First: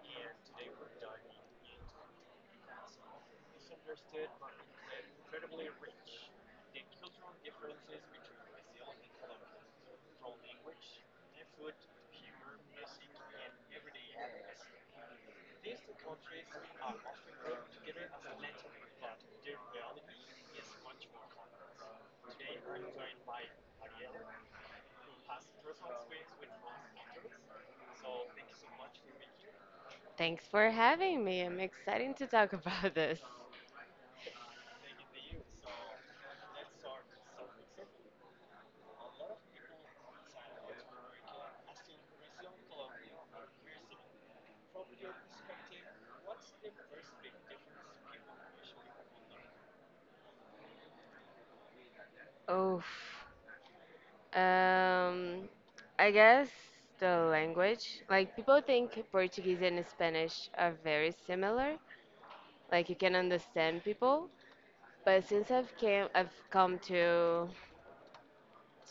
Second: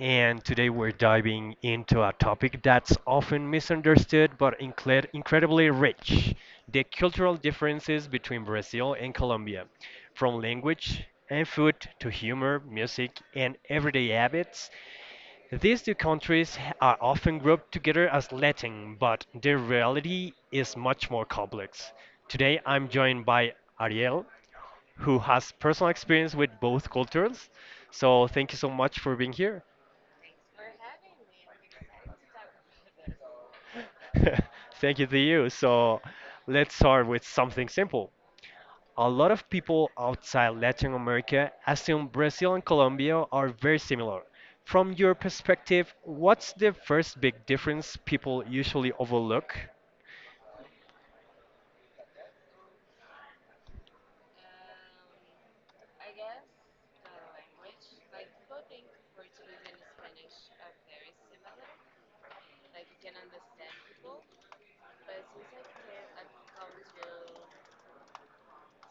and today we're diving into a topic that's often misunderstood but incredibly rich: the cultural differences between Brazil and Colombia. From language and food to humor, music, and everyday habits, these two countries are often grouped together as Latin, but the reality is much more complex. Today I'm joined by Ariel, who has personal experience with both cultures. So thank you so much for being here. Thanks for having me. I'm excited to talk about this. Thank you to you. So let's start with something simple. A lot of people outside Latin America assume Brazil and Colombia are very similar. From your perspective, what's the first big difference people usually overlook? Oof. Um, I guess the language. Like, people think Portuguese and Spanish are very similar. Like, you can understand people. But I've come to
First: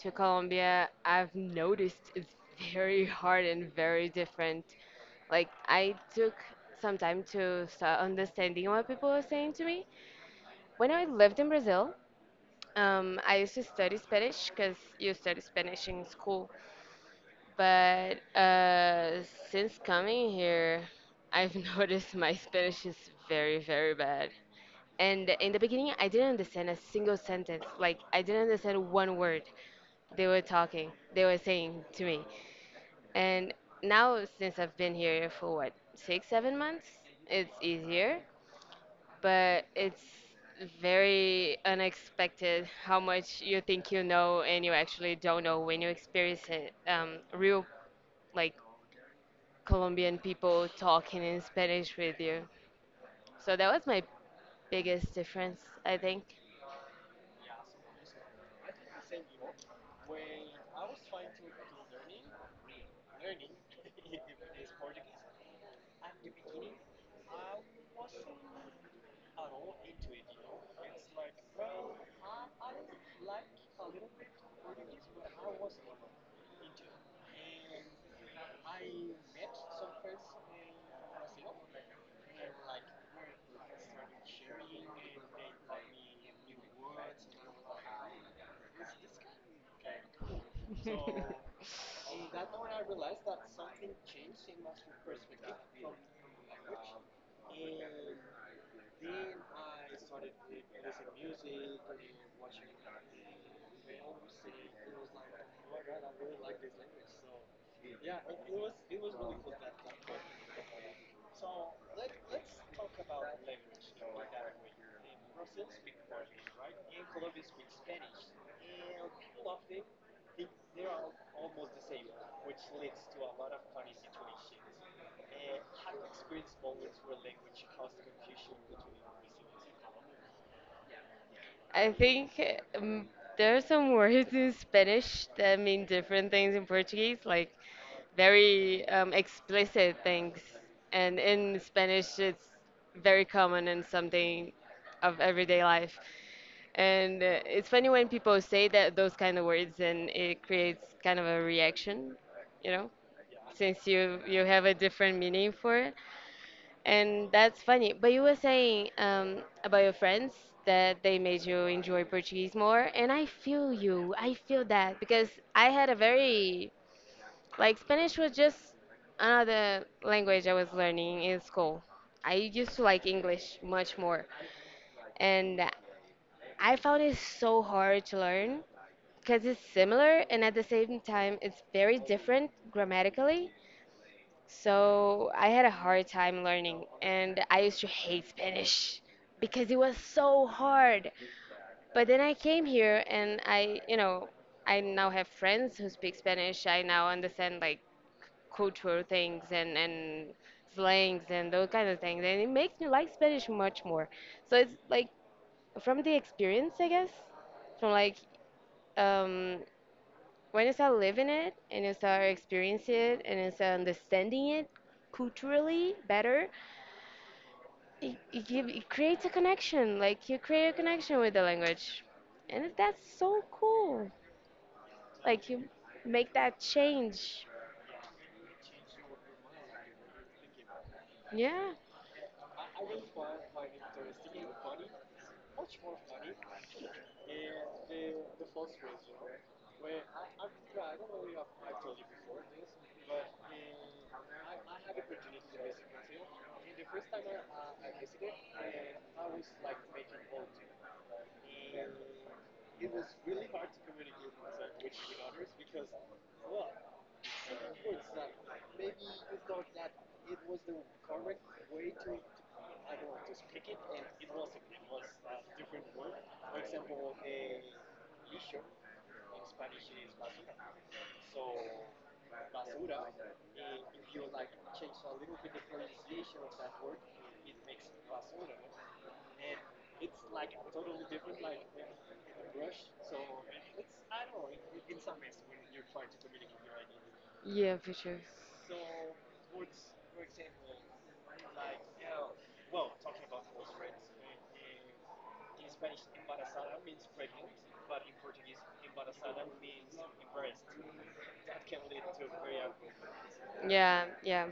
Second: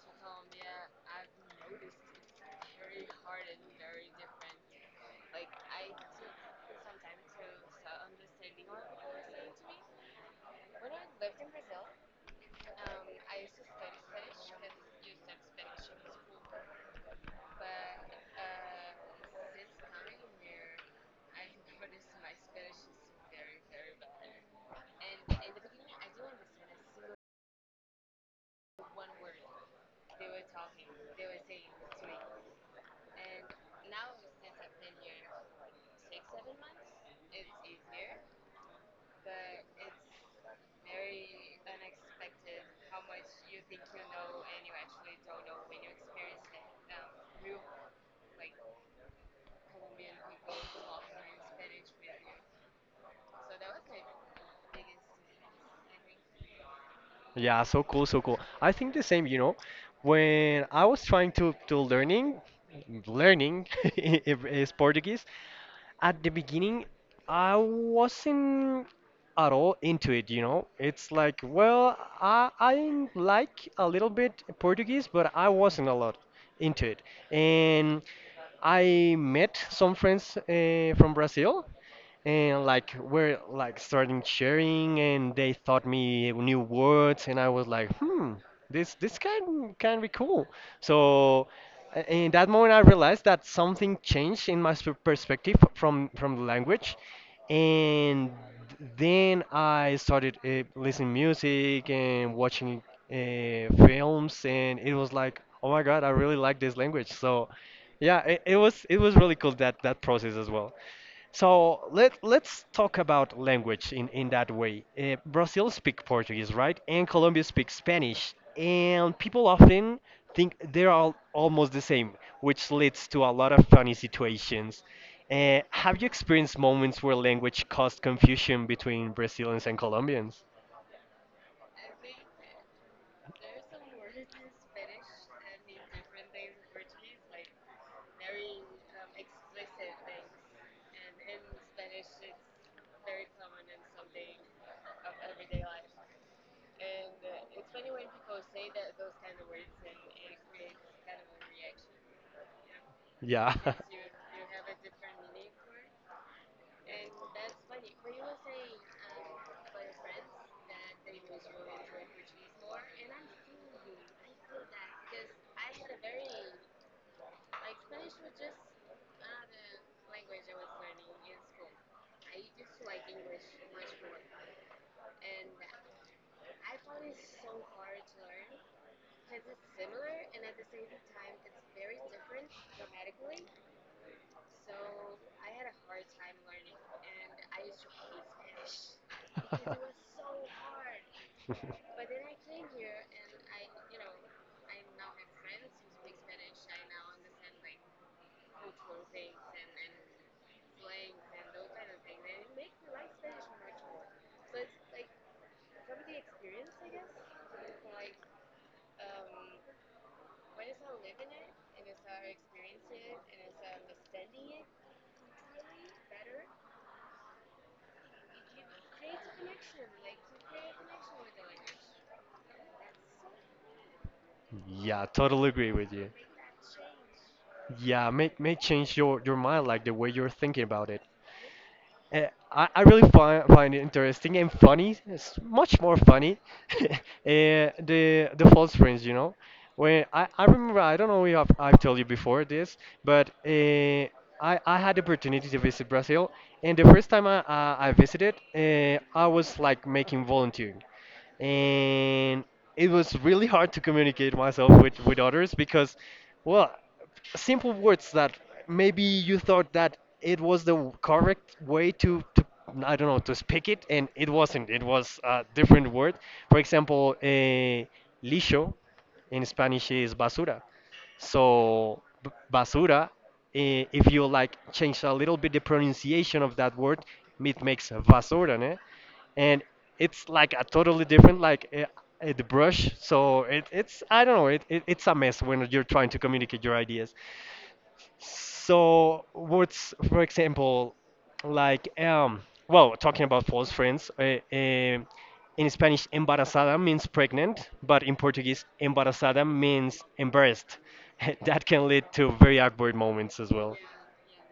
to Colombia, I've noticed it's very hard and very different. Like, I took some time to start understanding what people were saying to me. When I lived in Brazil, I used to study Spanish because you study Spanish in school, but since coming here, I've noticed my Spanish is very, very bad. And in the beginning, I didn't understand a single sentence. Like, I didn't understand one word they were saying to me. And now, since I've been here for what, six, 7 months, it's easier but it's very unexpected how much you think you know and you actually don't know when you experience it. Real like Colombian people talking in Spanish with you. So that was my biggest difference, I think. Yeah, so cool, so cool. I think the same, when I was trying to learning is Portuguese. At the beginning, I wasn't at all into it, you know? It's like, well, I like a little bit Portuguese, but I wasn't a lot into it. And I met some friends from Brazil, and like we're like starting sharing, and they taught me new words, and I was like hmm, this can be cool. So in that moment I realized that something changed in my perspective from the language. And then I started listening music and watching films, and it was like, oh my god, I really like this language. So yeah, it was really cool, that process as well. So let's talk about language in that way. Brazil speak Portuguese, right? And Colombia speaks Spanish, and people often think they're all almost the same, which leads to a lot of funny situations. Have you experienced moments where language caused confusion between Brazilians and Colombians? I think um, there are some words in Spanish that mean different things in Portuguese, like very explicit things. And in Spanish, it's very common and something of everyday life. And it's funny when people say that those kind of words, and it creates kind of a reaction, you know, Yeah. since you have a different meaning for it, and that's funny. But you were saying about your friends that they made you enjoy Portuguese more, and I feel you. I feel that because I had a very like Spanish was just another language I was learning in school. I used to like English much more, and I found it so hard to learn because it's similar and at the same time it's very different grammatically. So I had a hard time learning and I used to hate Spanish because it was so hard. But then I came here and I, you know, I now have friends who speak Spanish. I now understand like cultural things and slangs and those kind of things and it makes me like Spanish much more. So it's like from the experience, I guess, from um when you start living it and you start experiencing it and you start understanding it culturally better, it creates a connection. Like you create a connection with the language, and that's so cool. Yeah, totally Like you agree with you. make that change. Yeah, may change your mind, like the way you're thinking about it. Yeah. Uh, I really find it interesting and funny. It's much more funny. uh, the false friends. When I remember, I don't know if I've told you before this, but I had the opportunity to visit Brazil, and the first time I visited, I was like making volunteering, and it was really hard to communicate myself with others because, well, simple words that maybe you thought that it was the correct way to, I don't know, to speak it, and it wasn't. It was a different word. For example, lixo in Spanish is basura. So basura, if you like change a little bit the pronunciation of that word, it makes basura, né? And it's like a totally different, like, the brush. So it's, I don't know, it's a mess when you're trying to communicate your ideas. Yeah, for sure. So what's, for example, like, well, talking about false friends, in Spanish embarazada means pregnant, but in Portuguese embarazada means embarrassed. That can lead to very awkward moments as well. Yeah, yeah.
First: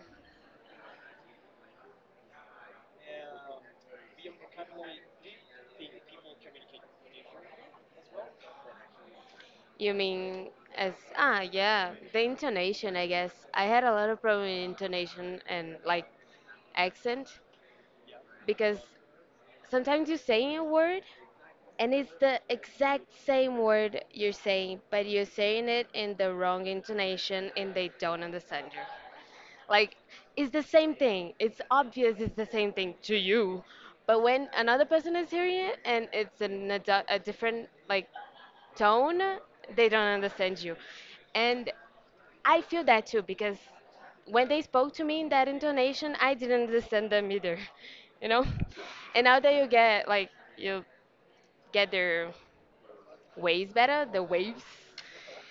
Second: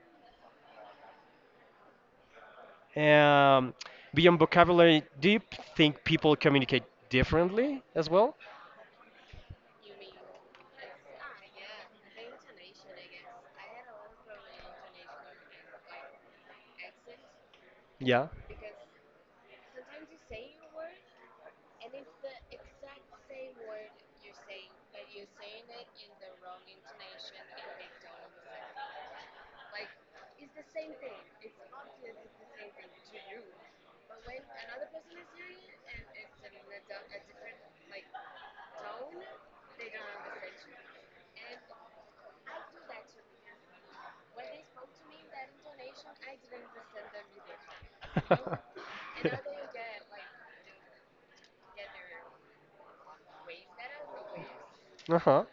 Um, beyond vocabulary, do you think people communicate differently as well? You mean as ah yeah, the intonation I guess. I had a lot of problem in intonation and like accent Yeah. because sometimes you're saying a word and it's the exact same word you're saying, but you're saying it in the wrong intonation and they don't understand you. Like it's the same thing. It's obvious it's the same thing to you. But when another person is hearing it and it's a different like tone, they don't understand you. And I feel that too because when they spoke to me in that intonation, I didn't understand them either, you know? And now that you get like you get their ways better, the waves, Uh-huh.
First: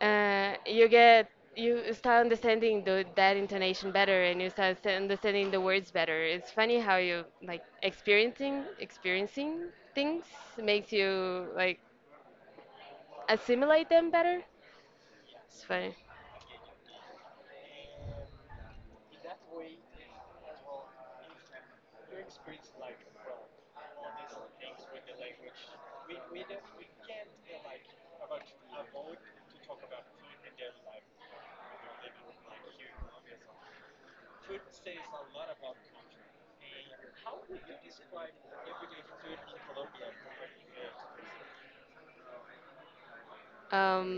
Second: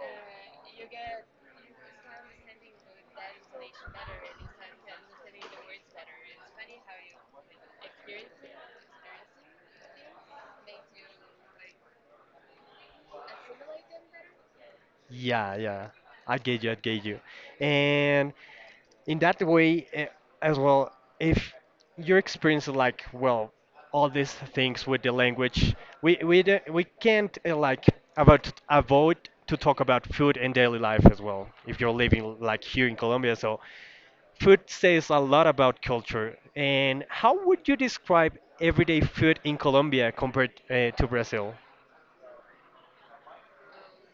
you get you start understanding that intonation better and you start understanding the words better. It's funny how you like experiencing things makes you like assimilate them better. Yeah, It's yeah. funny. I get you, I get you. And in that way, as well, if your experience is like, well, all these things with the language, we don't, we can't, like, about avoid to talk about food and daily life as well. If you're living like here in Colombia, so food says a lot about culture. And how would you describe everyday food in Colombia compared to Brazil? Um,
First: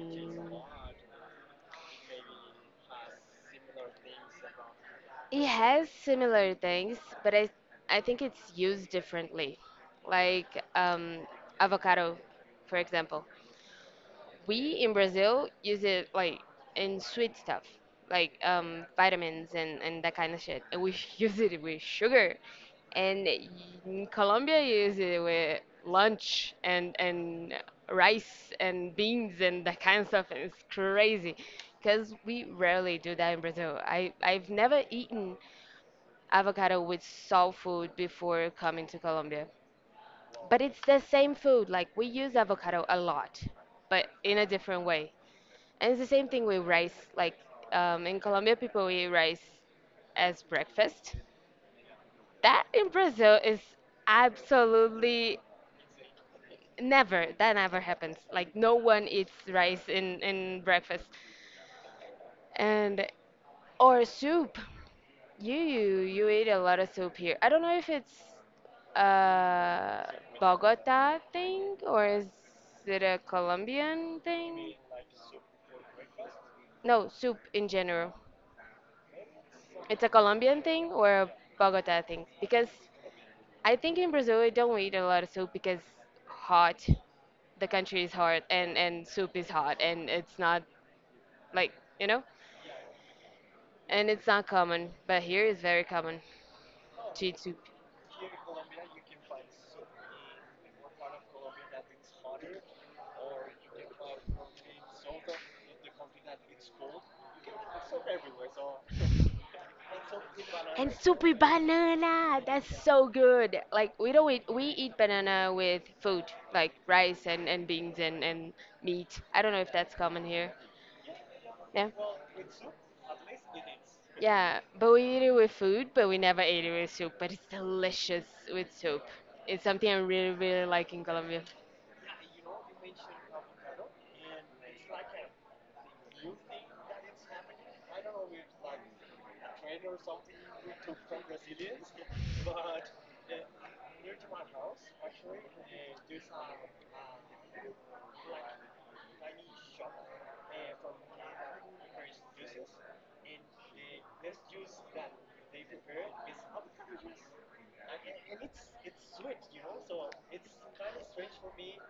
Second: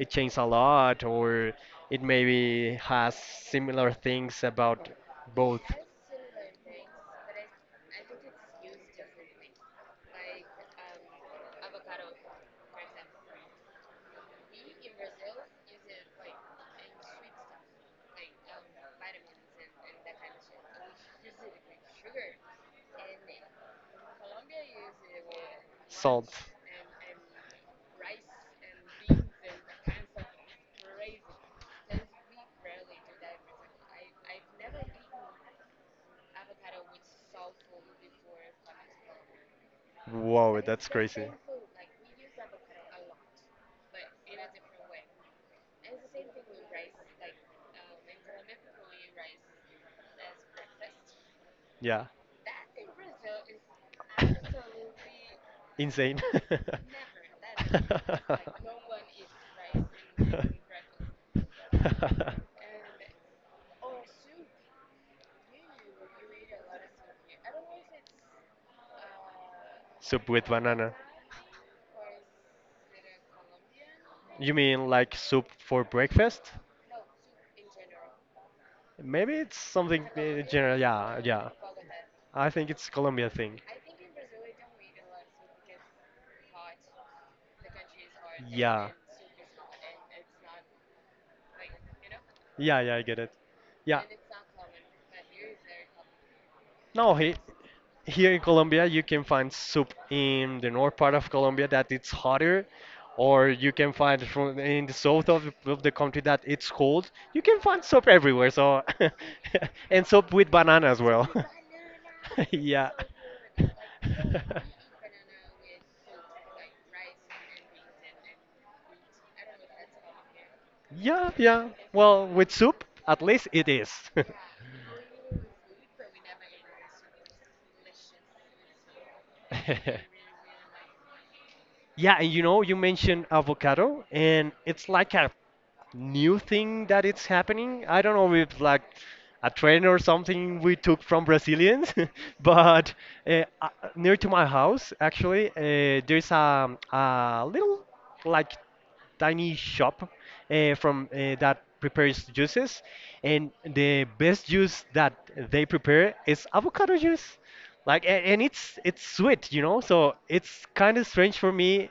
It changed a lot, or it maybe has similar things about it both. has similar things, but I think it's used differently. Like avocado, for example we in Brazil use it like in sweet stuff, like vitamins and that kind of shit. And we use it with sugar. And in Colombia, you use it with Salt. lunch and rice and beans and that kind of stuff. And it's crazy because we rarely do that in Brazil. I've never eaten avocado with soul food before coming to Colombia. Wow, But it's that's the crazy. same food. Like we use avocado a lot, but in a different way. And it's the same thing with rice. Like in Colombia, people eat rice as breakfast. Yeah. That in Brazil is absolutely Insane. never. That never happens. Like no one eats rice in breakfast, and or soup. You eat a lot of soup here. I don't know if it's a Soup with banana. Bogota thing or is it a Colombian You thing? mean like soup for breakfast? No, soup in general. Maybe it's It's something a Colombian general. thing or Yeah, a yeah. Bogota thing? I Because think it's Colombia thing. I think in Brazil we don't eat a lot of soup because hot, the country is hot Yeah, and soup is hot and it's not like you know, yeah, yeah. I get it. Yeah, and it's not common. But here is very common no, to eat soup. here in Colombia, you can find soup in the north part of Colombia that it's hotter, or you can find from in the south of, of the country that it's cold. You can find soup everywhere, so and soup with banana And as well. soupy banana, that's Yeah. so good. Like we don't eat, we eat banana with food, like rice and beans and meat. I don't know if that's common here. Yeah, yeah. Yeah. Well, with soup, at least it is. Yeah, but we eat it with food, but we never ate it with soup. But it's delicious with soup. It's something I really, really like in Colombia. Yeah, and you mentioned avocado, and it's like a new thing that it's happening. I don't know if like a trend or something we took from Brazilians, but uh, uh, near to my house actually, there's a little, like, tiny shop, from, that prepares juices, and the best juice that they prepare is avocado juice. Like, and it's sweet. So it's kind of strange for me,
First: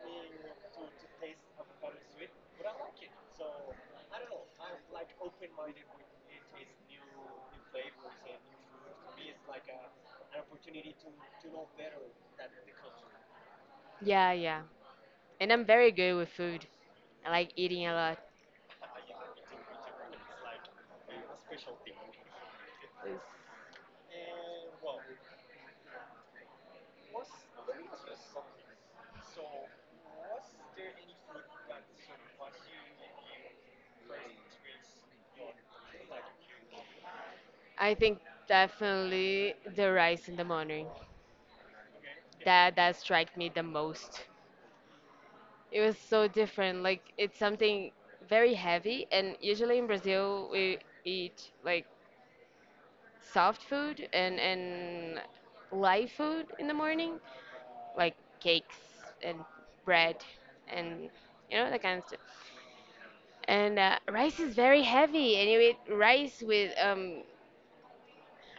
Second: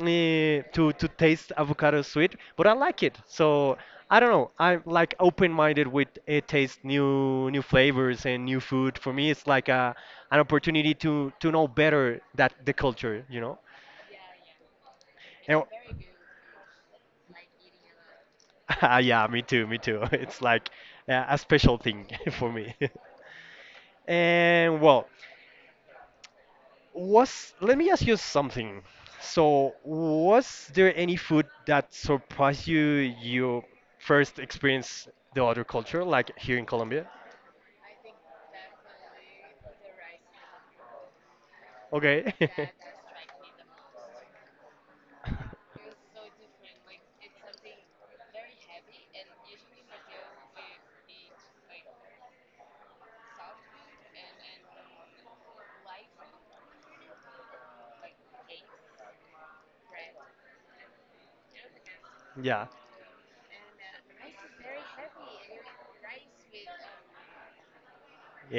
to taste avocado sweet, but I like it. So I don't know. I'm like open-minded with, taste new flavors and new food. For me, it's like a an opportunity to know better that the culture. Yeah, yeah. And And, I'm very good with food. I like eating a lot. ah, yeah, me too, me too. It's like, a special thing for me. It's- And well, Was let me ask you something. So, was there any food that surprised you first experience the other culture, like here in Colombia? I think definitely the rice in the morning. Okay. That that struck me the most. It was so different. Like it's something very heavy, and usually in Brazil we eat like soft food and light food in the morning, like cakes and bread and you know that kind of stuff. Yeah. And rice is very heavy, and you eat rice with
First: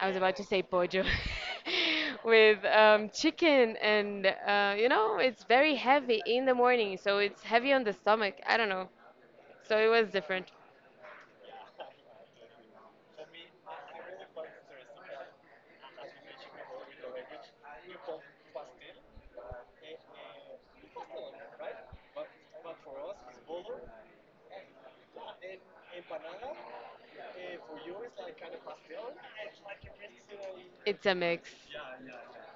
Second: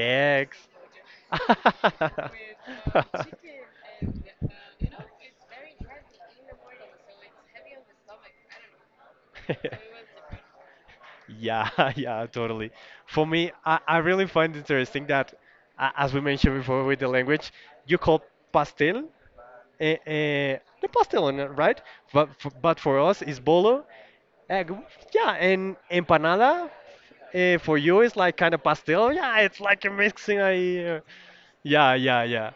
I was about to say pollo with chicken, and you know, it's very heavy in the morning, so it's heavy on the stomach. I don't know. So it was different. Yeah, yeah, totally. For me, I really find interesting that, as we mentioned before with the language, you call pastel, the pastelón, right? But f but for us, it's bolo. Uh, g- yeah, and empanada for you is like kind of pastel. Yeah, it's like a mixing. It's a mix. Yeah, yeah, yeah.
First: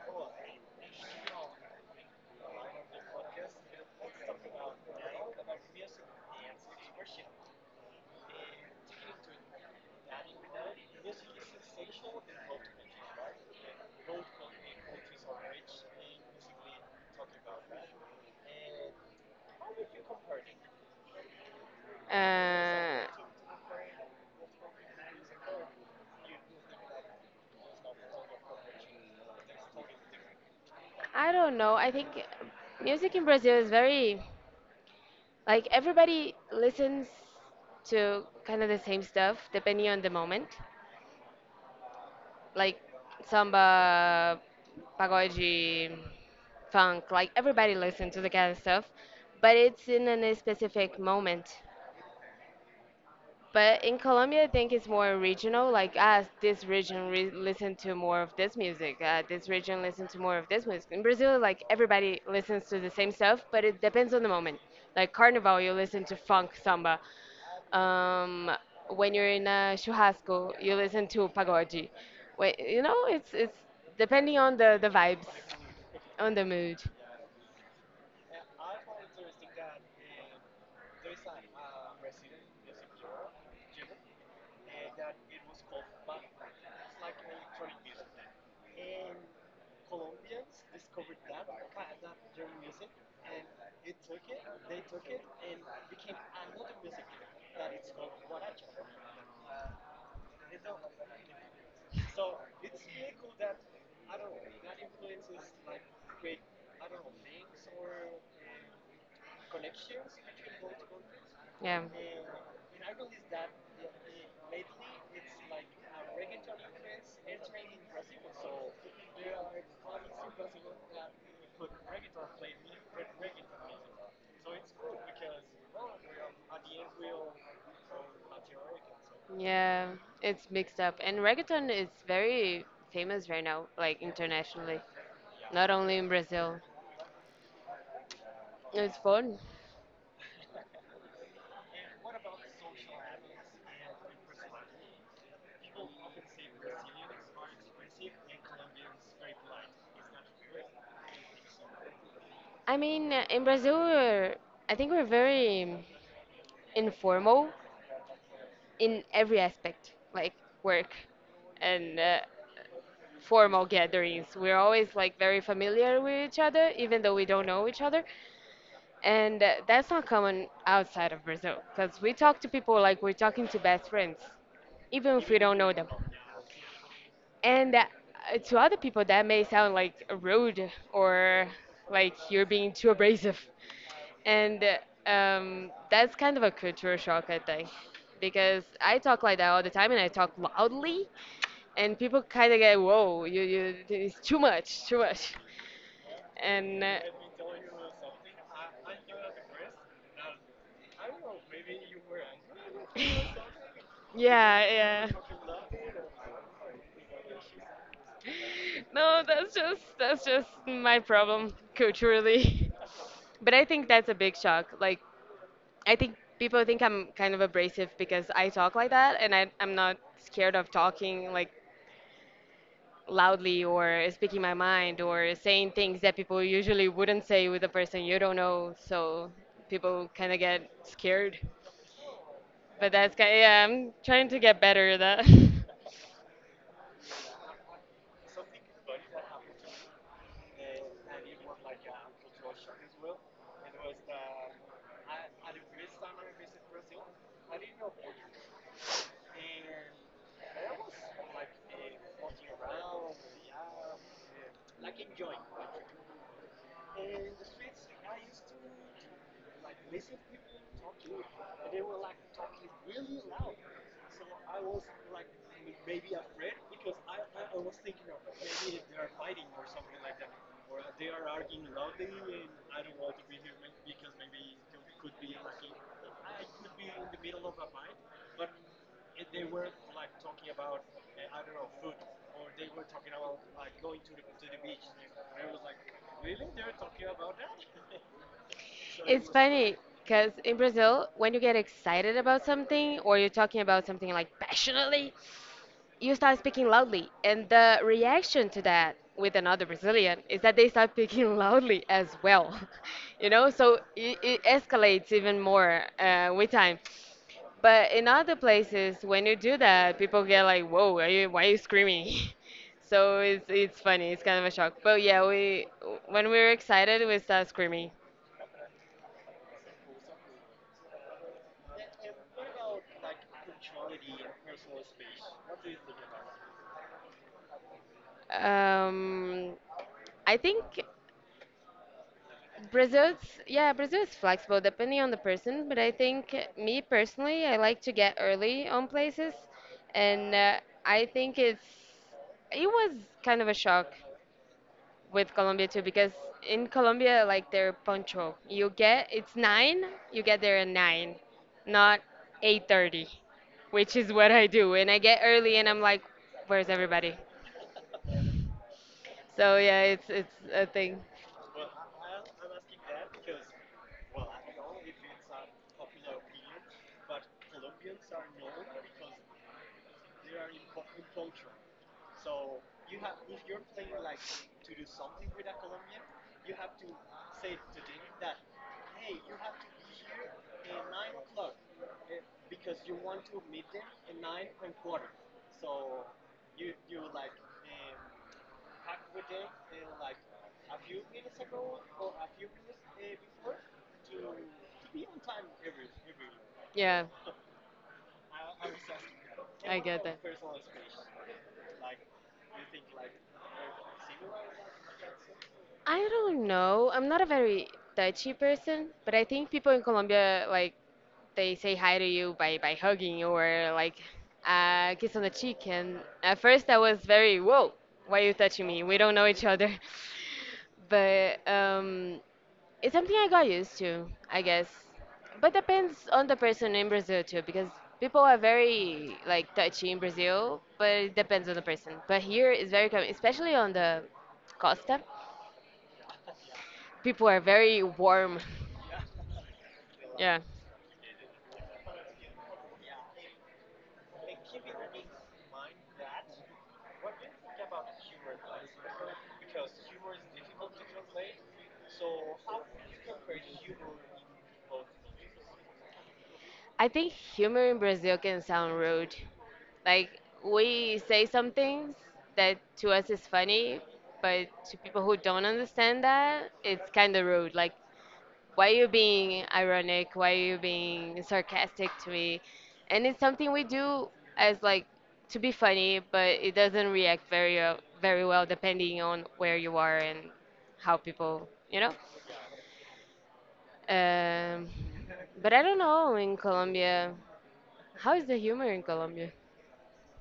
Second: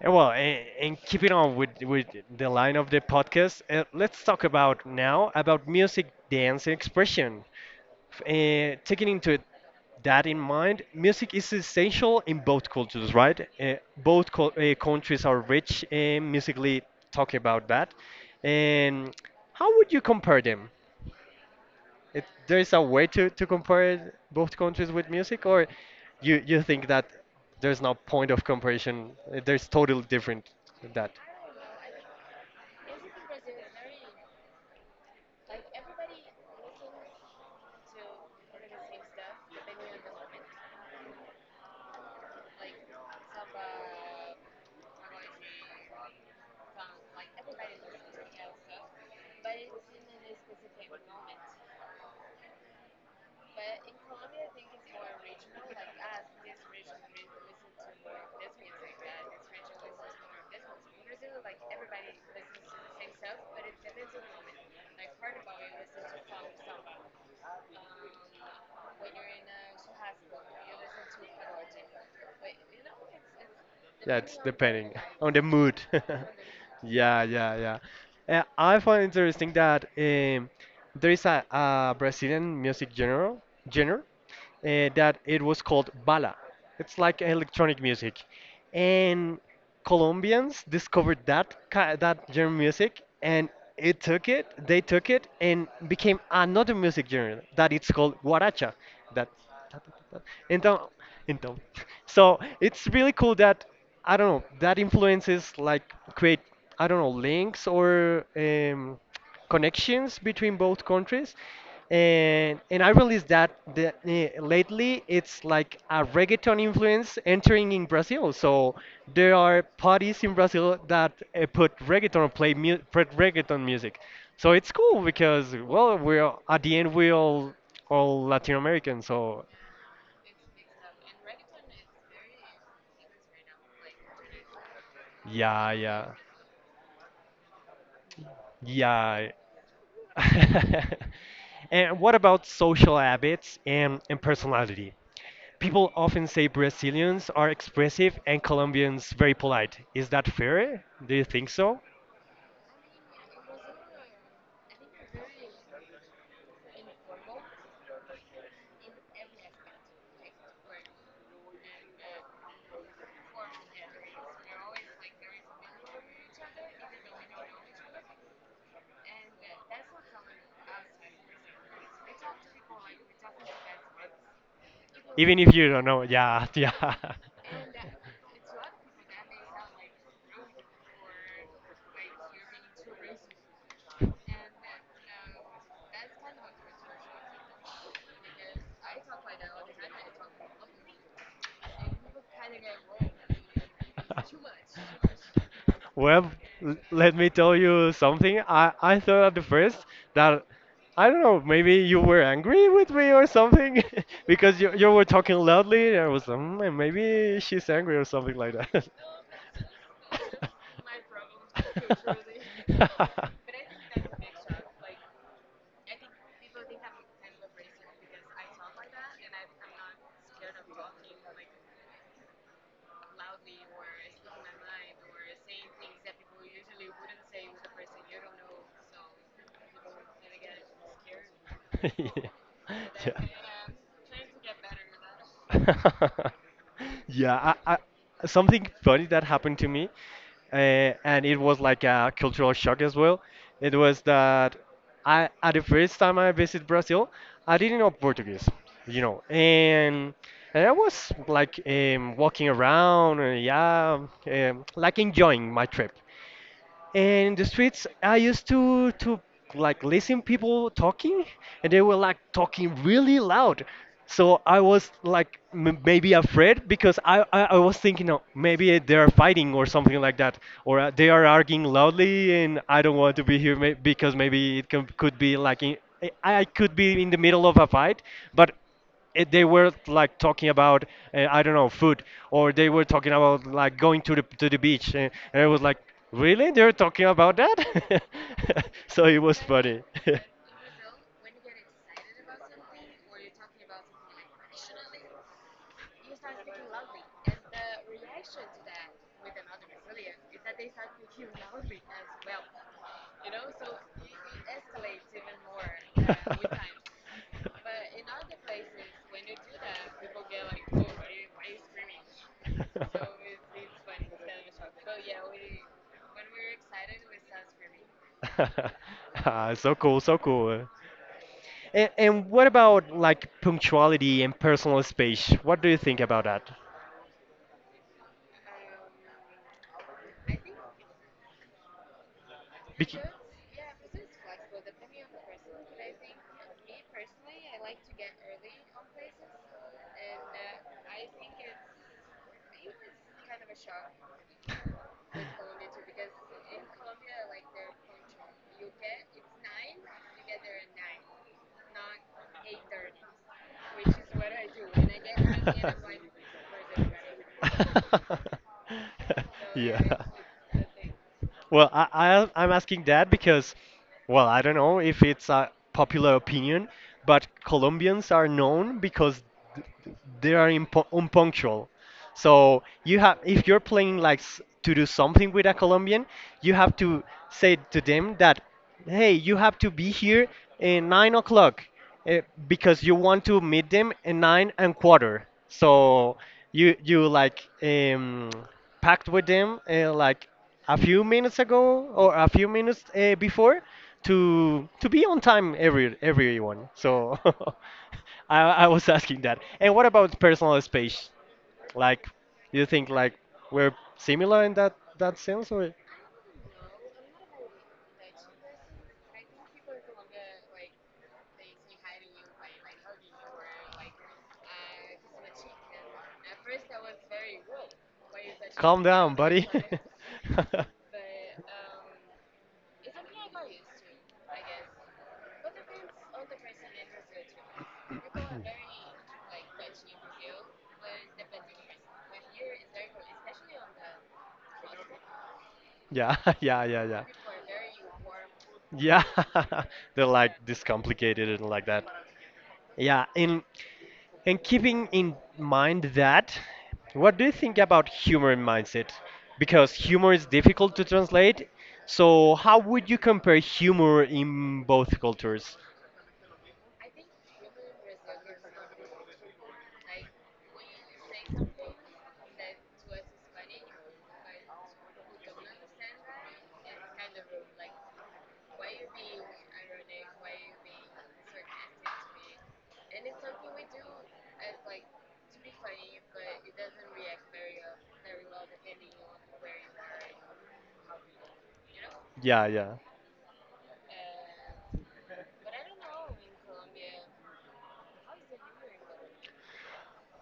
Well, and keeping on with the line of the podcast, let's talk about now about music, dance, and expression. Taking into that in mind, music is essential in both cultures, right? Both cul countries are rich, musically. Talking about that, and how would you compare them? There is a Uh, way to compare both countries with music, or you think that there's no point of comparison? There's totally different than that. I don't know. I think music in Brazil is very, like, everybody listens to kind of the same stuff depending on the moment. Like samba, pagode, funk. Like everybody listens to the kind of stuff, but it's in a specific moment. But in Colombia, I think it's more regional. Like, ah, this region listen to more of this music. This region listen to more of this music. In Brazil, like everybody listens to the same stuff, but it depends on the moment. Like Carnival, you listen to funk samba. Um, when you're in a churrasco, you listen to pagode. Wait, you know, it's depending That's on the depending vibes, on the mood. on the mood. Yeah, yeah, yeah. I find interesting that, there is a Brazilian music genre that it was called bala. It's like electronic music, and Colombians discovered that that genre music, and they took it, and became another music genre that it's called guaracha. That ta, ta, ta, ta. Então, então. So it's really cool that, I don't know, that influences like create, I don't know, links or, connections between both countries. Yeah. And I realized that lately it's like a reggaeton influence entering in Brazil. So there are parties in Brazil that put reggaeton or play mu put reggaeton music. So it's cool because, well, we're at the end we're all Latin American, so Yeah, it's mixed up. And reggaeton is very famous right now, like internationally, not yeah, only in yeah, Brazil. It's yeah. fun. And what about social habits and personality? People often say Brazilians are expressive and Colombians very polite. Is that fair? Do you think so? I mean, in Brazil, I think we're very informal in every aspect, like work and formal gatherings. We're always like very familiar with each other, even though we don't know each other. And that's not common outside of Brazil, because we talk to people like we're talking to best friends, even if we Even if don't you know don't them. know, yeah, yeah. And that, to other people, that may sound like rude or like you're being too abrasive. And That's kind of a culture shock, I think, because I talk like that all the time and I talk loudly, and people kind of get, whoa, it's too much, too much. Well, l- And let me tell you something. I thought at the first that, I don't know, maybe you were angry with me or something because yeah, you were yeah. talking loudly. And I was, maybe she's angry or something like that. No, that's just my problem culturally. But I think that's a big shock. Like I think people think I'm kind of abrasive because I talk like that, and I'm not scared of talking like loudly or speaking my mind or saying things that people usually wouldn't say with a person you don't know. So people kind of get scared. yeah. But that's Yeah, kind yeah, I'm trying to get better at that. yeah, something funny that happened to me, uh, and it was like a cultural shock as well. It was that at the first time I visited Brazil, I didn't know Portuguese, you know, and and I was like, walking around, yeah, like enjoying my trip. And in the streets, I used to like listen people talking, and they were like talking really loud. So I was like, m maybe afraid because I was thinking, oh, maybe they are fighting or something like that, or they are arguing loudly, and I don't want to be here may because maybe could be like in, I could be in the middle of a fight, but they were like talking about, I don't know, food, or they were talking about like going to the beach, and I was like, really? They're talking about that? So it It's was funny funny. because in Brazil, when you get excited about something or you're talking about something like passionately, you start speaking loudly and the reaction to that with another brazilian is that they start speaking loudly as well. You know, so it escalates even more with time. But in other places when you do that people get like whoa are you, why are you screaming. So it's funny, it's kind of a shock, but yeah, we when we are excited we start screaming. Ah, so cool, so cool. And what about like punctuality and personal space? What do you think about that? Um, I think Brazil's Yeah, Brazil is flexible depending on the person, but I think me personally, I like to get early on places, and I think it was kind of a shock with Colombia too because in Colombia like they're punctual. You get it's nine, you get there at nine, not 8:30, which is what I do, and I get early and I'm like, where's everybody? So yeah, it's a thing. Well, I'm asking that because, well, I don't know if it's a popular opinion, but Colombians are known because th- th- they are unpunctual. So you have, if you're playing like, to do something with a Colombian, you have to say to them that, hey, you have to be here at 9 o'clock, uh, because you want to meet them at nine and quarter. So you like packed with them like a few minutes ago or a few minutes before to be on time everyone. Yeah. So I was asking that. And what Get about that. personal space? Like, do you think like we're similar in that sense or? I don't know. I'm not a very touchy person, but I think people in Colombia like they say hi to you by hugging you or like a kiss on the cheek. And at first I was very whoa, why are you touching Calm me? We down, don't know each buddy. other. But it's something I got used to, I guess. But depends on the person in Brazil too, because people are very like touchy in Brazil, but it depends on the person. But here it's very common, especially on the Costa. Yeah, yeah, yeah, yeah. People are very warm. Yeah, they're Yeah. like this complicated and like that. Yeah, and keeping in mind that, what do you think about humor and mindset? Because humor is difficult to translate, so how would you compare humor in both cultures? I think humor in Brazil can sound rude. Like we say some things that to us is funny, but to people who don't understand that, it's kind of rude. Like why are you being ironic? Why are you being sarcastic to me? And it's something we do as like to be funny, but it doesn't react very very well depending on where you are and how people. Yeah, yeah. um, but I don't know in Colombia, how is the humor in Colombia?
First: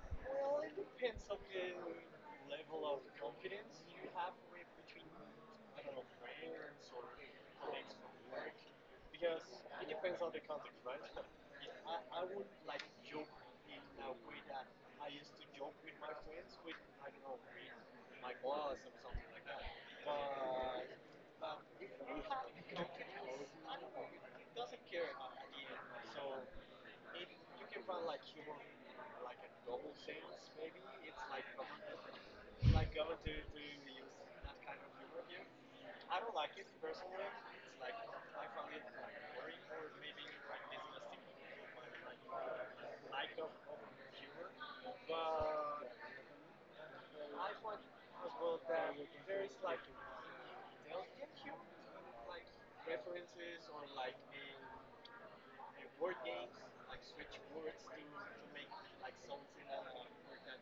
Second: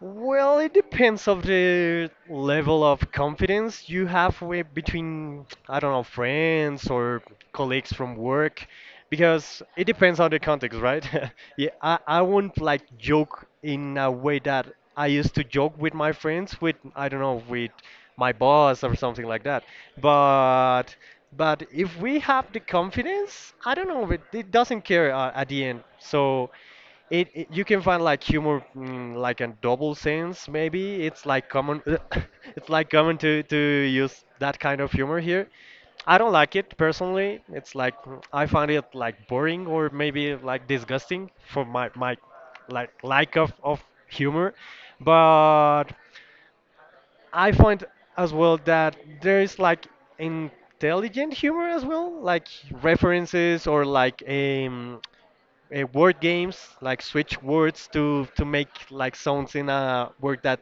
Well, it depends of the level of confidence you have with between, I don't know, friends or colleagues from work, because it depends on the context, right? Yeah, I won't like joke in a way that I used to joke with my friends, with, I don't know, with my boss or something like that. But but if we have the confidence, I don't know, it doesn't care at the end. So you can find like humor like a double sense, maybe it's like common. It's like common to use that kind of humor here. I don't like it personally. It's like I find it like boring or maybe like disgusting for my like lack of humor. But I find as well that there is like intelligent humor as well, like references or like word games, like switch words to make like sounds in a word that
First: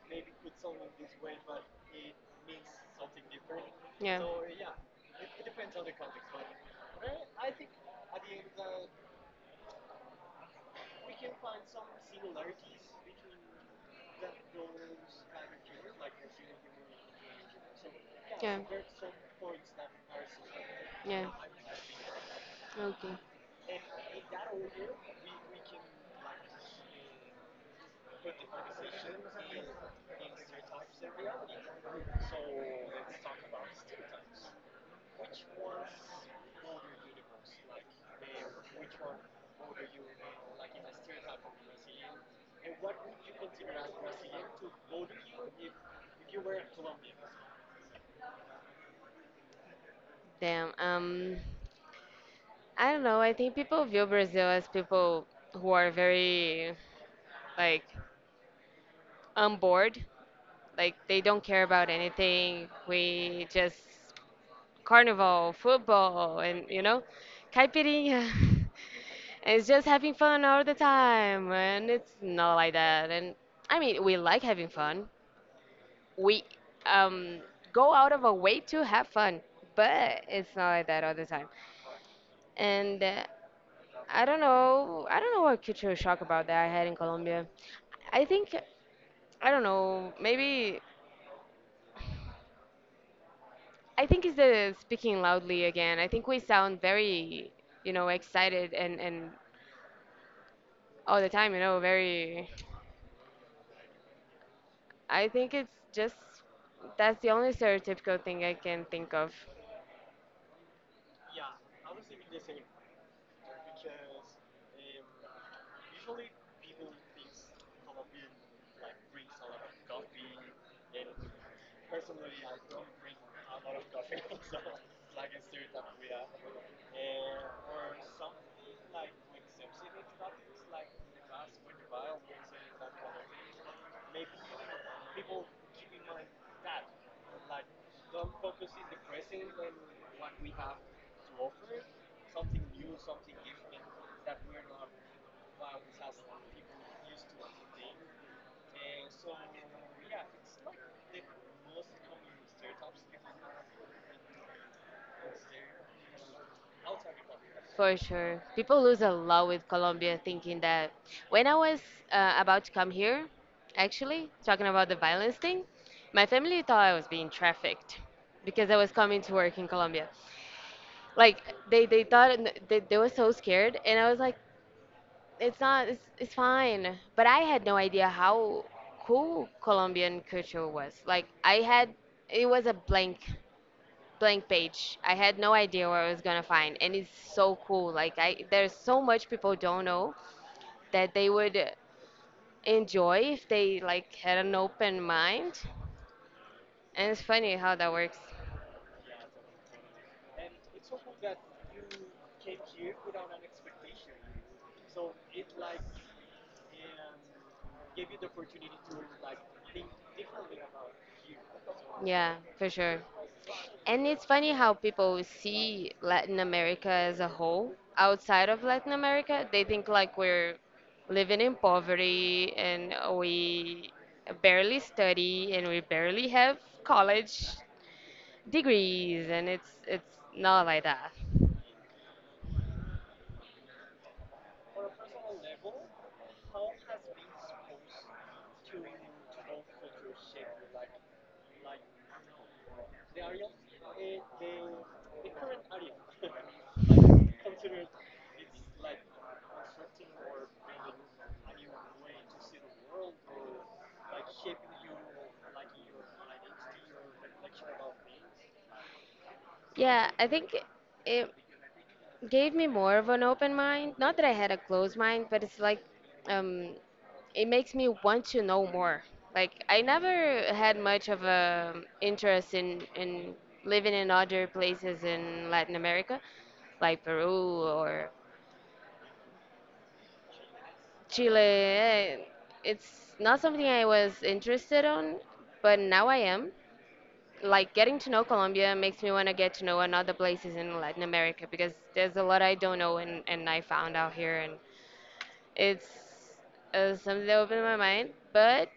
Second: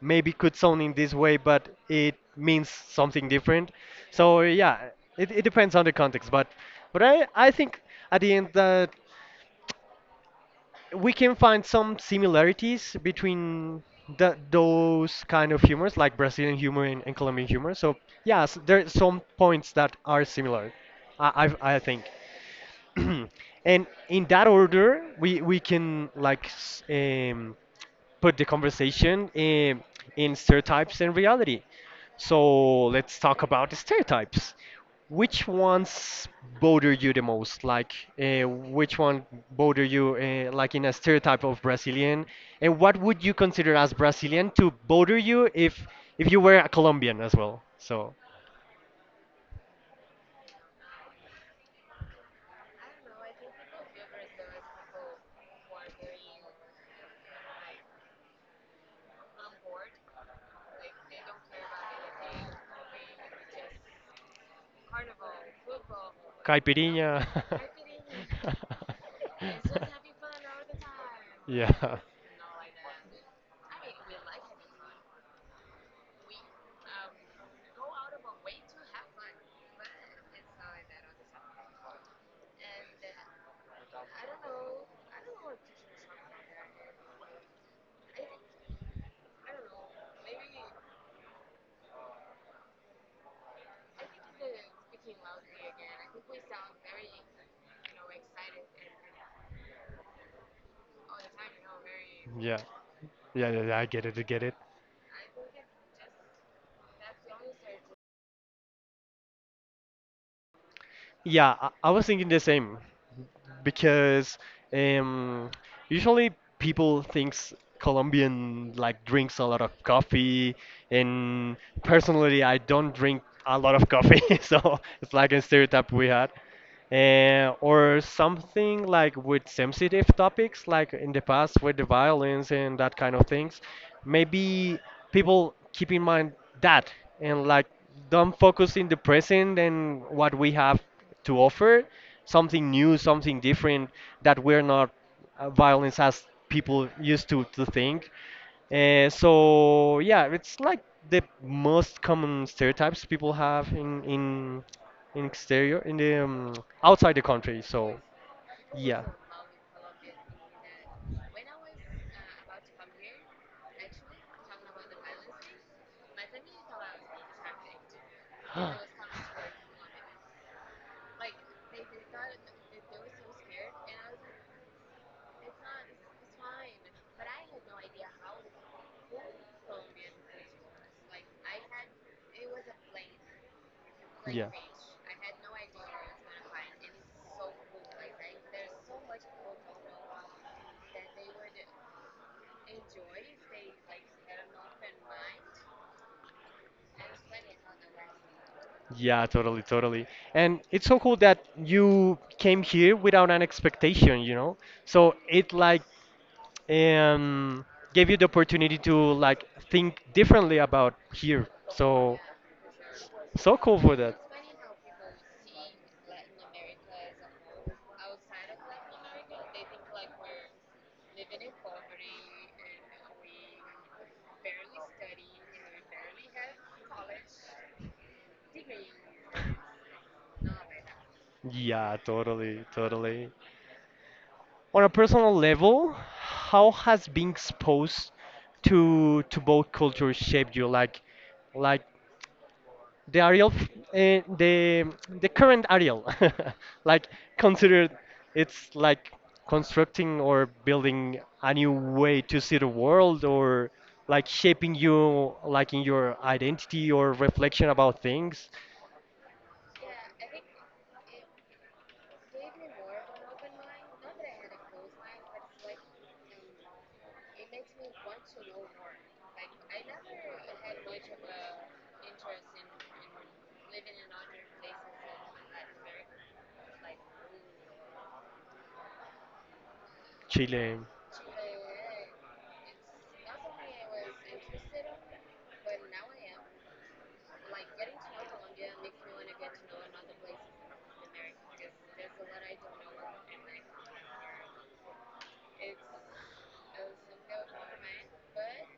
maybe could sound in this way, but it means something different. Yeah. So yeah, it depends on the context, but I think at the end that we can find some similarities between the, those kind of humors, like Brazilian humor and Colombian humor. So yes, there are some points that are similar. Yeah, they, yeah. I think. Okay. And in that order, we can like put the conversation in stereotypes and reality. So let's talk about the stereotypes. Which ones bother you the most? Like, which one bother you, like in a stereotype of Brazilian? And what would you consider as Brazilian to bother you if you were a Colombian as well? So. Damn. I don't know. I think people view Brazil as people who are very like on board. Like they don't care about anything. We just carnival, football, and you know, Caipirinha. caipirinha. It's just having fun all the time, and Yeah. it's not like that. And I mean, we like having fun. We um, go out of our way to have fun, but it's not like that all the time. And I don't know. I don't know what culture shock about that I had in Colombia. I think I don't know. Maybe I think it's the speaking loudly again. I think we sound very, you know, excited and all the time. You know, very. Yeah. Yeah, yeah, yeah, I get it, I get it. I think it's just that's the only stereotypical thing I can think of. Yeah, I was thinking the same because um, usually people thinks Colombian like drinks a lot of coffee, and personally, I don't drink a lot of coffee, so it's like a stereotype we had. Or something like with sensitive topics, like in the past with the violence and that kind of things. Maybe people keep in mind that and like don't focus in the present and what we have to offer, something new, something different that we're not violence as people used to think. So yeah, it's like the most common stereotypes people have in exterior in the outside the country. For So sure. People lose yeah. a lot with Colombia thinking that when I was about to come here, actually, talking about the violence thing, my family thought I was being trafficked because I was coming to work in Colombia. Like they thought they were so scared, and I was like, it's not it's, it's fine. But I had no idea how cool Colombian culture was. Like I had, it was a blank Yeah. page. I had no idea what I was gonna find, and it's so cool. Like I there's so much people don't know that they would enjoy if they like had an open mind, and it's funny how that works. Yeah, totally, totally. And it's so cool that you came here without an expectation, you know? So it like um gave you the opportunity to like think differently about here. So Yeah, for sure. so cool for And that. it's funny how people see Latin America as a whole. Outside of Latin America, they think like we're living in poverty, and we barely study, and we barely have college degrees, and it's not like that. Yeah, totally, totally. On a personal level, how has being exposed to both cultures shaped you? Like the Ariel, the current Ariel, like considered it's like constructing or building a new way to see the world, or like shaping you, like in your identity or reflection about things. Yeah, I think it, gave me more of an open mind. Not that I had a closed mind, but it's like um, it makes me want to know more. Like I never had much of a interest in living in other places in Latin America, like Peru or Chile. Chile. It's not something I was interested on, but now I am. Like getting to know Colombia makes me want to get to know another places in Latin America, because there's a lot I don't know, and I found out here. And it's something that opened my mind, but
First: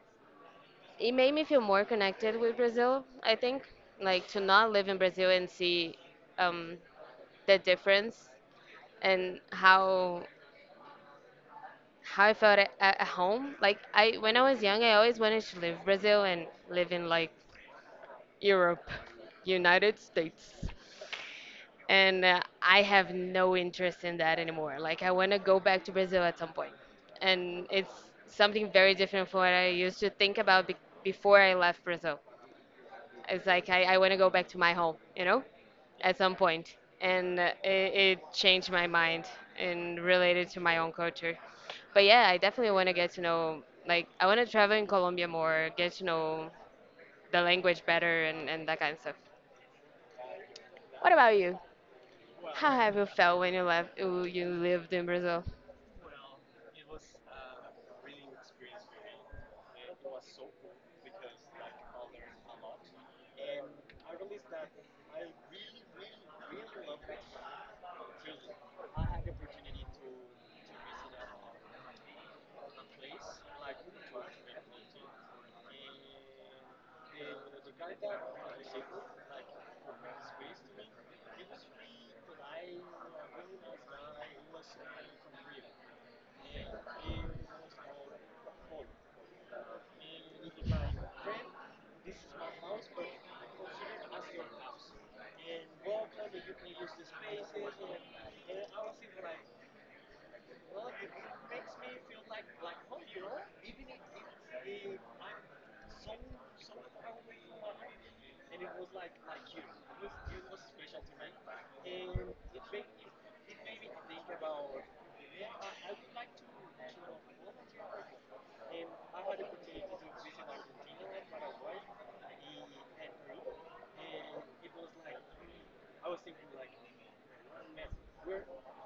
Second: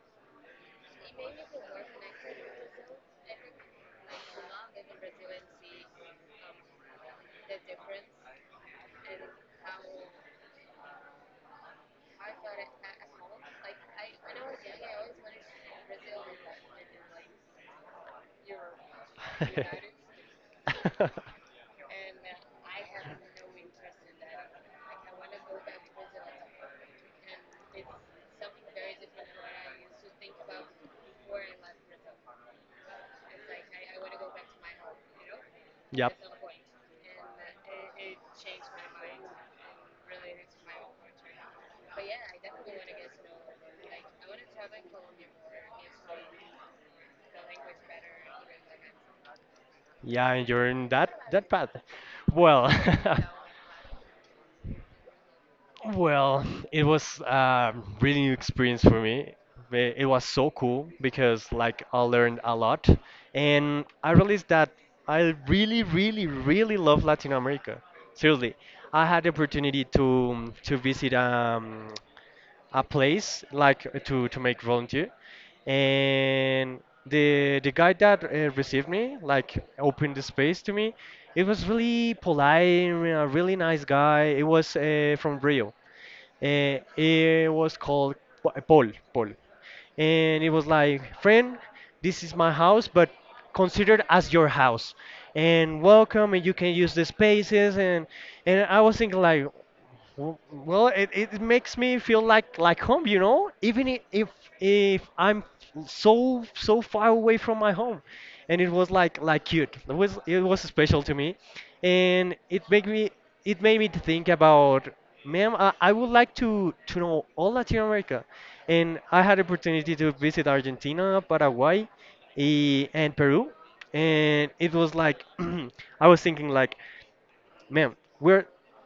it made me feel more connected with Brazil. I think, like to not live in Brazil and see um, the difference and how I felt at home. Like when I was young, I always wanted to live Brazil and live in like Europe, United States. And I have no interest in that anymore. Like I want to go back to Brazil at some point, and it's something very different from what I used to think about before I left Brazil. It's like I want to go back to my home, you know, at Yep. some point. And it changed my mind and related to my own culture. But yeah, I definitely want to get to know. Like I want to travel in Colombia more, get to know the language better, and that kind of stuff. Yeah, and you're in that What about that you? path. Well, How have you felt when you left? Ooh, you lived in Brazil. well, it was a really new experience for me. It was so cool because like I learned a lot and I realized that I really, really, really love Latin America. Seriously, I had the opportunity to visit a place like to make volunteer and the guy that received me like opened the space to me. It was really polite, a really nice guy. It was from Rio. It was called Paul. Paul, and it was like, friend, this is my house, but considered as your house, and welcome, and you can use the spaces, and I was thinking like, well, it makes me feel like home, you know, even if I'm so so far away from my home, and it was like cute. It was special to me, and it made me to think about, ma'am, I would like to know all Latin America, and I had opportunity to visit Argentina, Paraguay, and Peru, and it was like I was thinking like man, we're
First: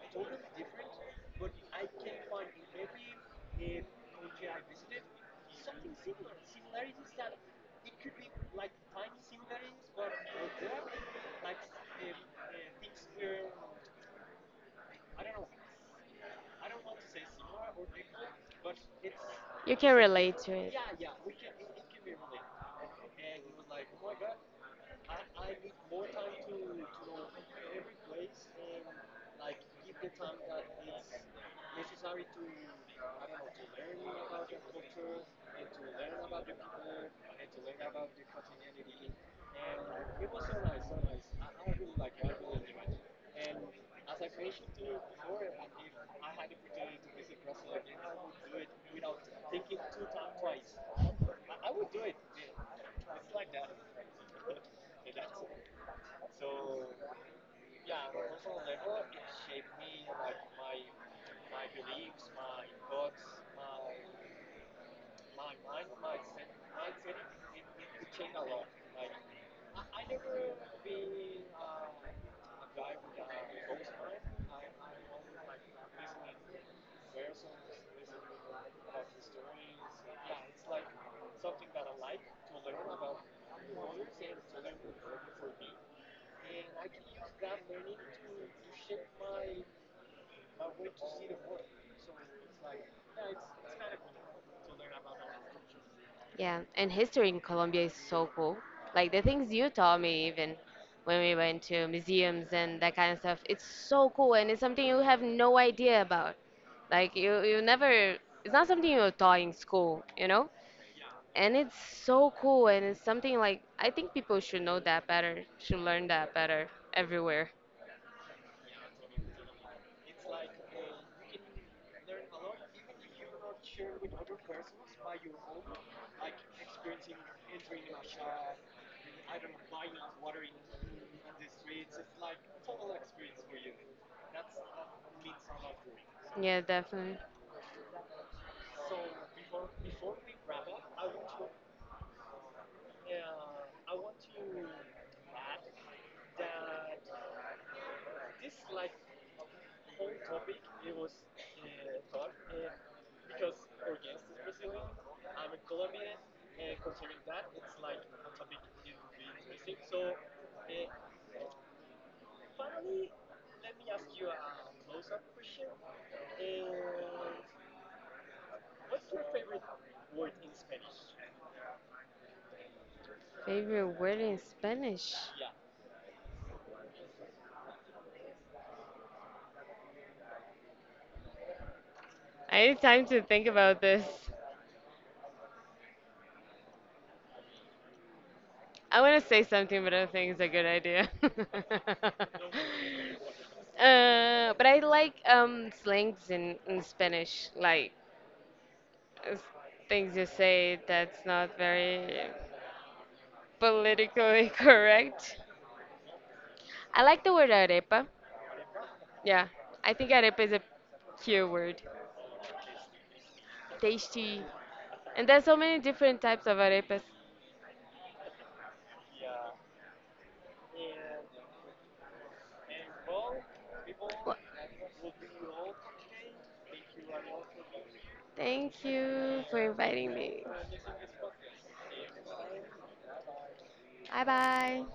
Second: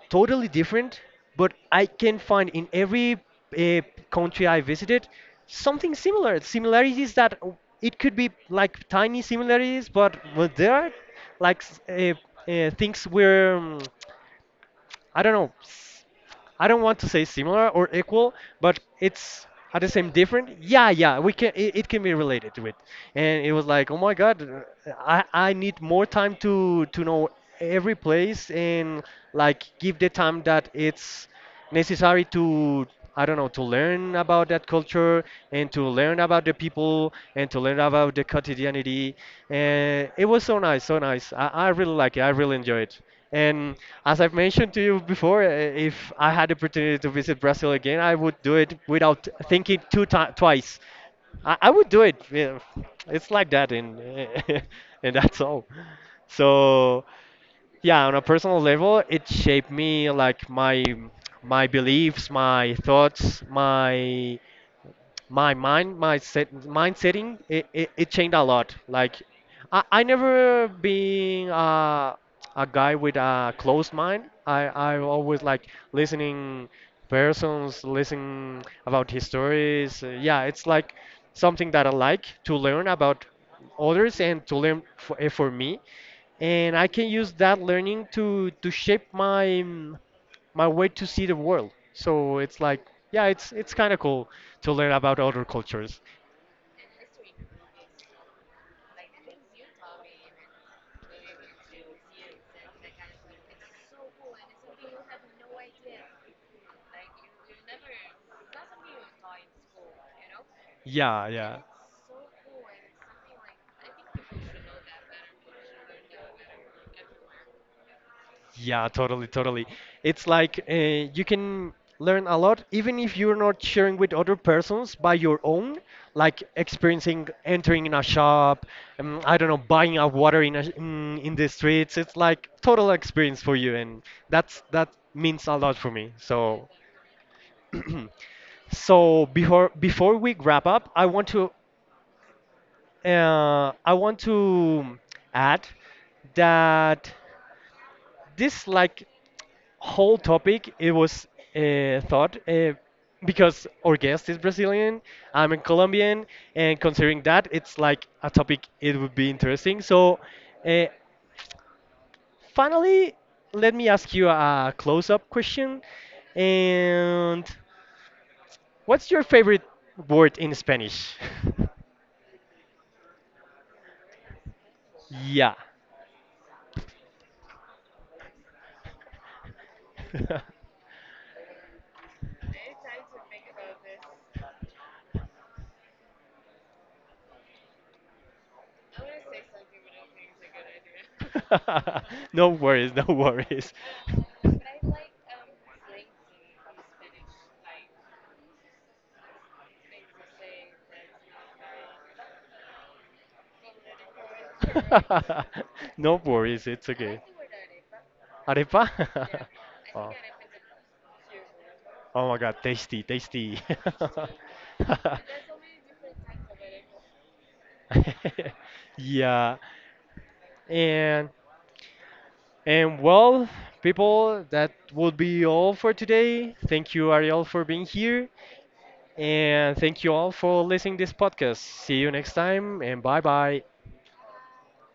totally different, but I can find in every uh, country I visited something similar. Similarities that it could be like tiny similarities, but well, there are like things we're I don't know. I don't want to say similar or equal, but it's You at the can same relate to different. it. Yeah, yeah, we can. It can be related to it, and it was like, oh my god, I need more time to know every place and like give the time that it's necessary to I don't know to learn about that culture and to learn about the people and to learn about the quotidianity. And it was so nice, so nice. I really like it. I really enjoy it. And as I've mentioned to you before, if I had the opportunity to visit Brazil again, I would do it without thinking two ti twice. I would do it. Yeah. It's like that, and and that's all. So yeah, on a personal level it shaped me like my beliefs, my thoughts, my mind, my set mind setting. It changed a lot. Like I never been a guy with a closed mind. I always like listening persons, listening about histories. Yeah, it's like something that I like to learn about others and to learn for, for me, and I can use that learning to shape my my way to see the world. So it's like, yeah, it's kind of cool to learn about other cultures. Yeah, and history in Colombia is so cool. Like the things you taught me, even when we went to museums and that kind of stuff, it's so cool, and it's something you have no idea about. Like you never. It's not something you're taught in school, you know. Yeah, And yeah, it's so cool, and it's something like I think people should know that better, should learn that better everywhere. yeah, totally, totally. It's like you can learn a lot even if you're not sharing with other persons by your own, like experiencing entering in a shop, I don't know, buying a water in a, in the streets. It's like total experience for you, and that's that means a lot for me. Yeah, So. definitely. So before before we wrap up, I want to add that this like whole topic it was thought because our guest is Brazilian, I'm a Colombian, and considering that it's like a topic it would be interesting. So, uh, finally, let me ask you a close-up question. And what's your favorite word in Spanish? Favorite word in Spanish? Yeah. I need time to think about this. I want to say something, but I don't think it's a good idea. No worries, no worries. But I like slangs in Spanish, like uh, things you say that's not very politically correct. No worries, it's I okay. like the word arepa. Arepa? Yeah, I think Oh. arepa is a cute word. Oh my god, tasty, tasty. Tasty. And there's so many different types of arepas. Yeah, and And well, Well, people, that would be all for today. Thank you, Ariel, for being here. thank you for And thank you inviting all me. for listening this podcast. See you next time, and bye bye. Bye bye.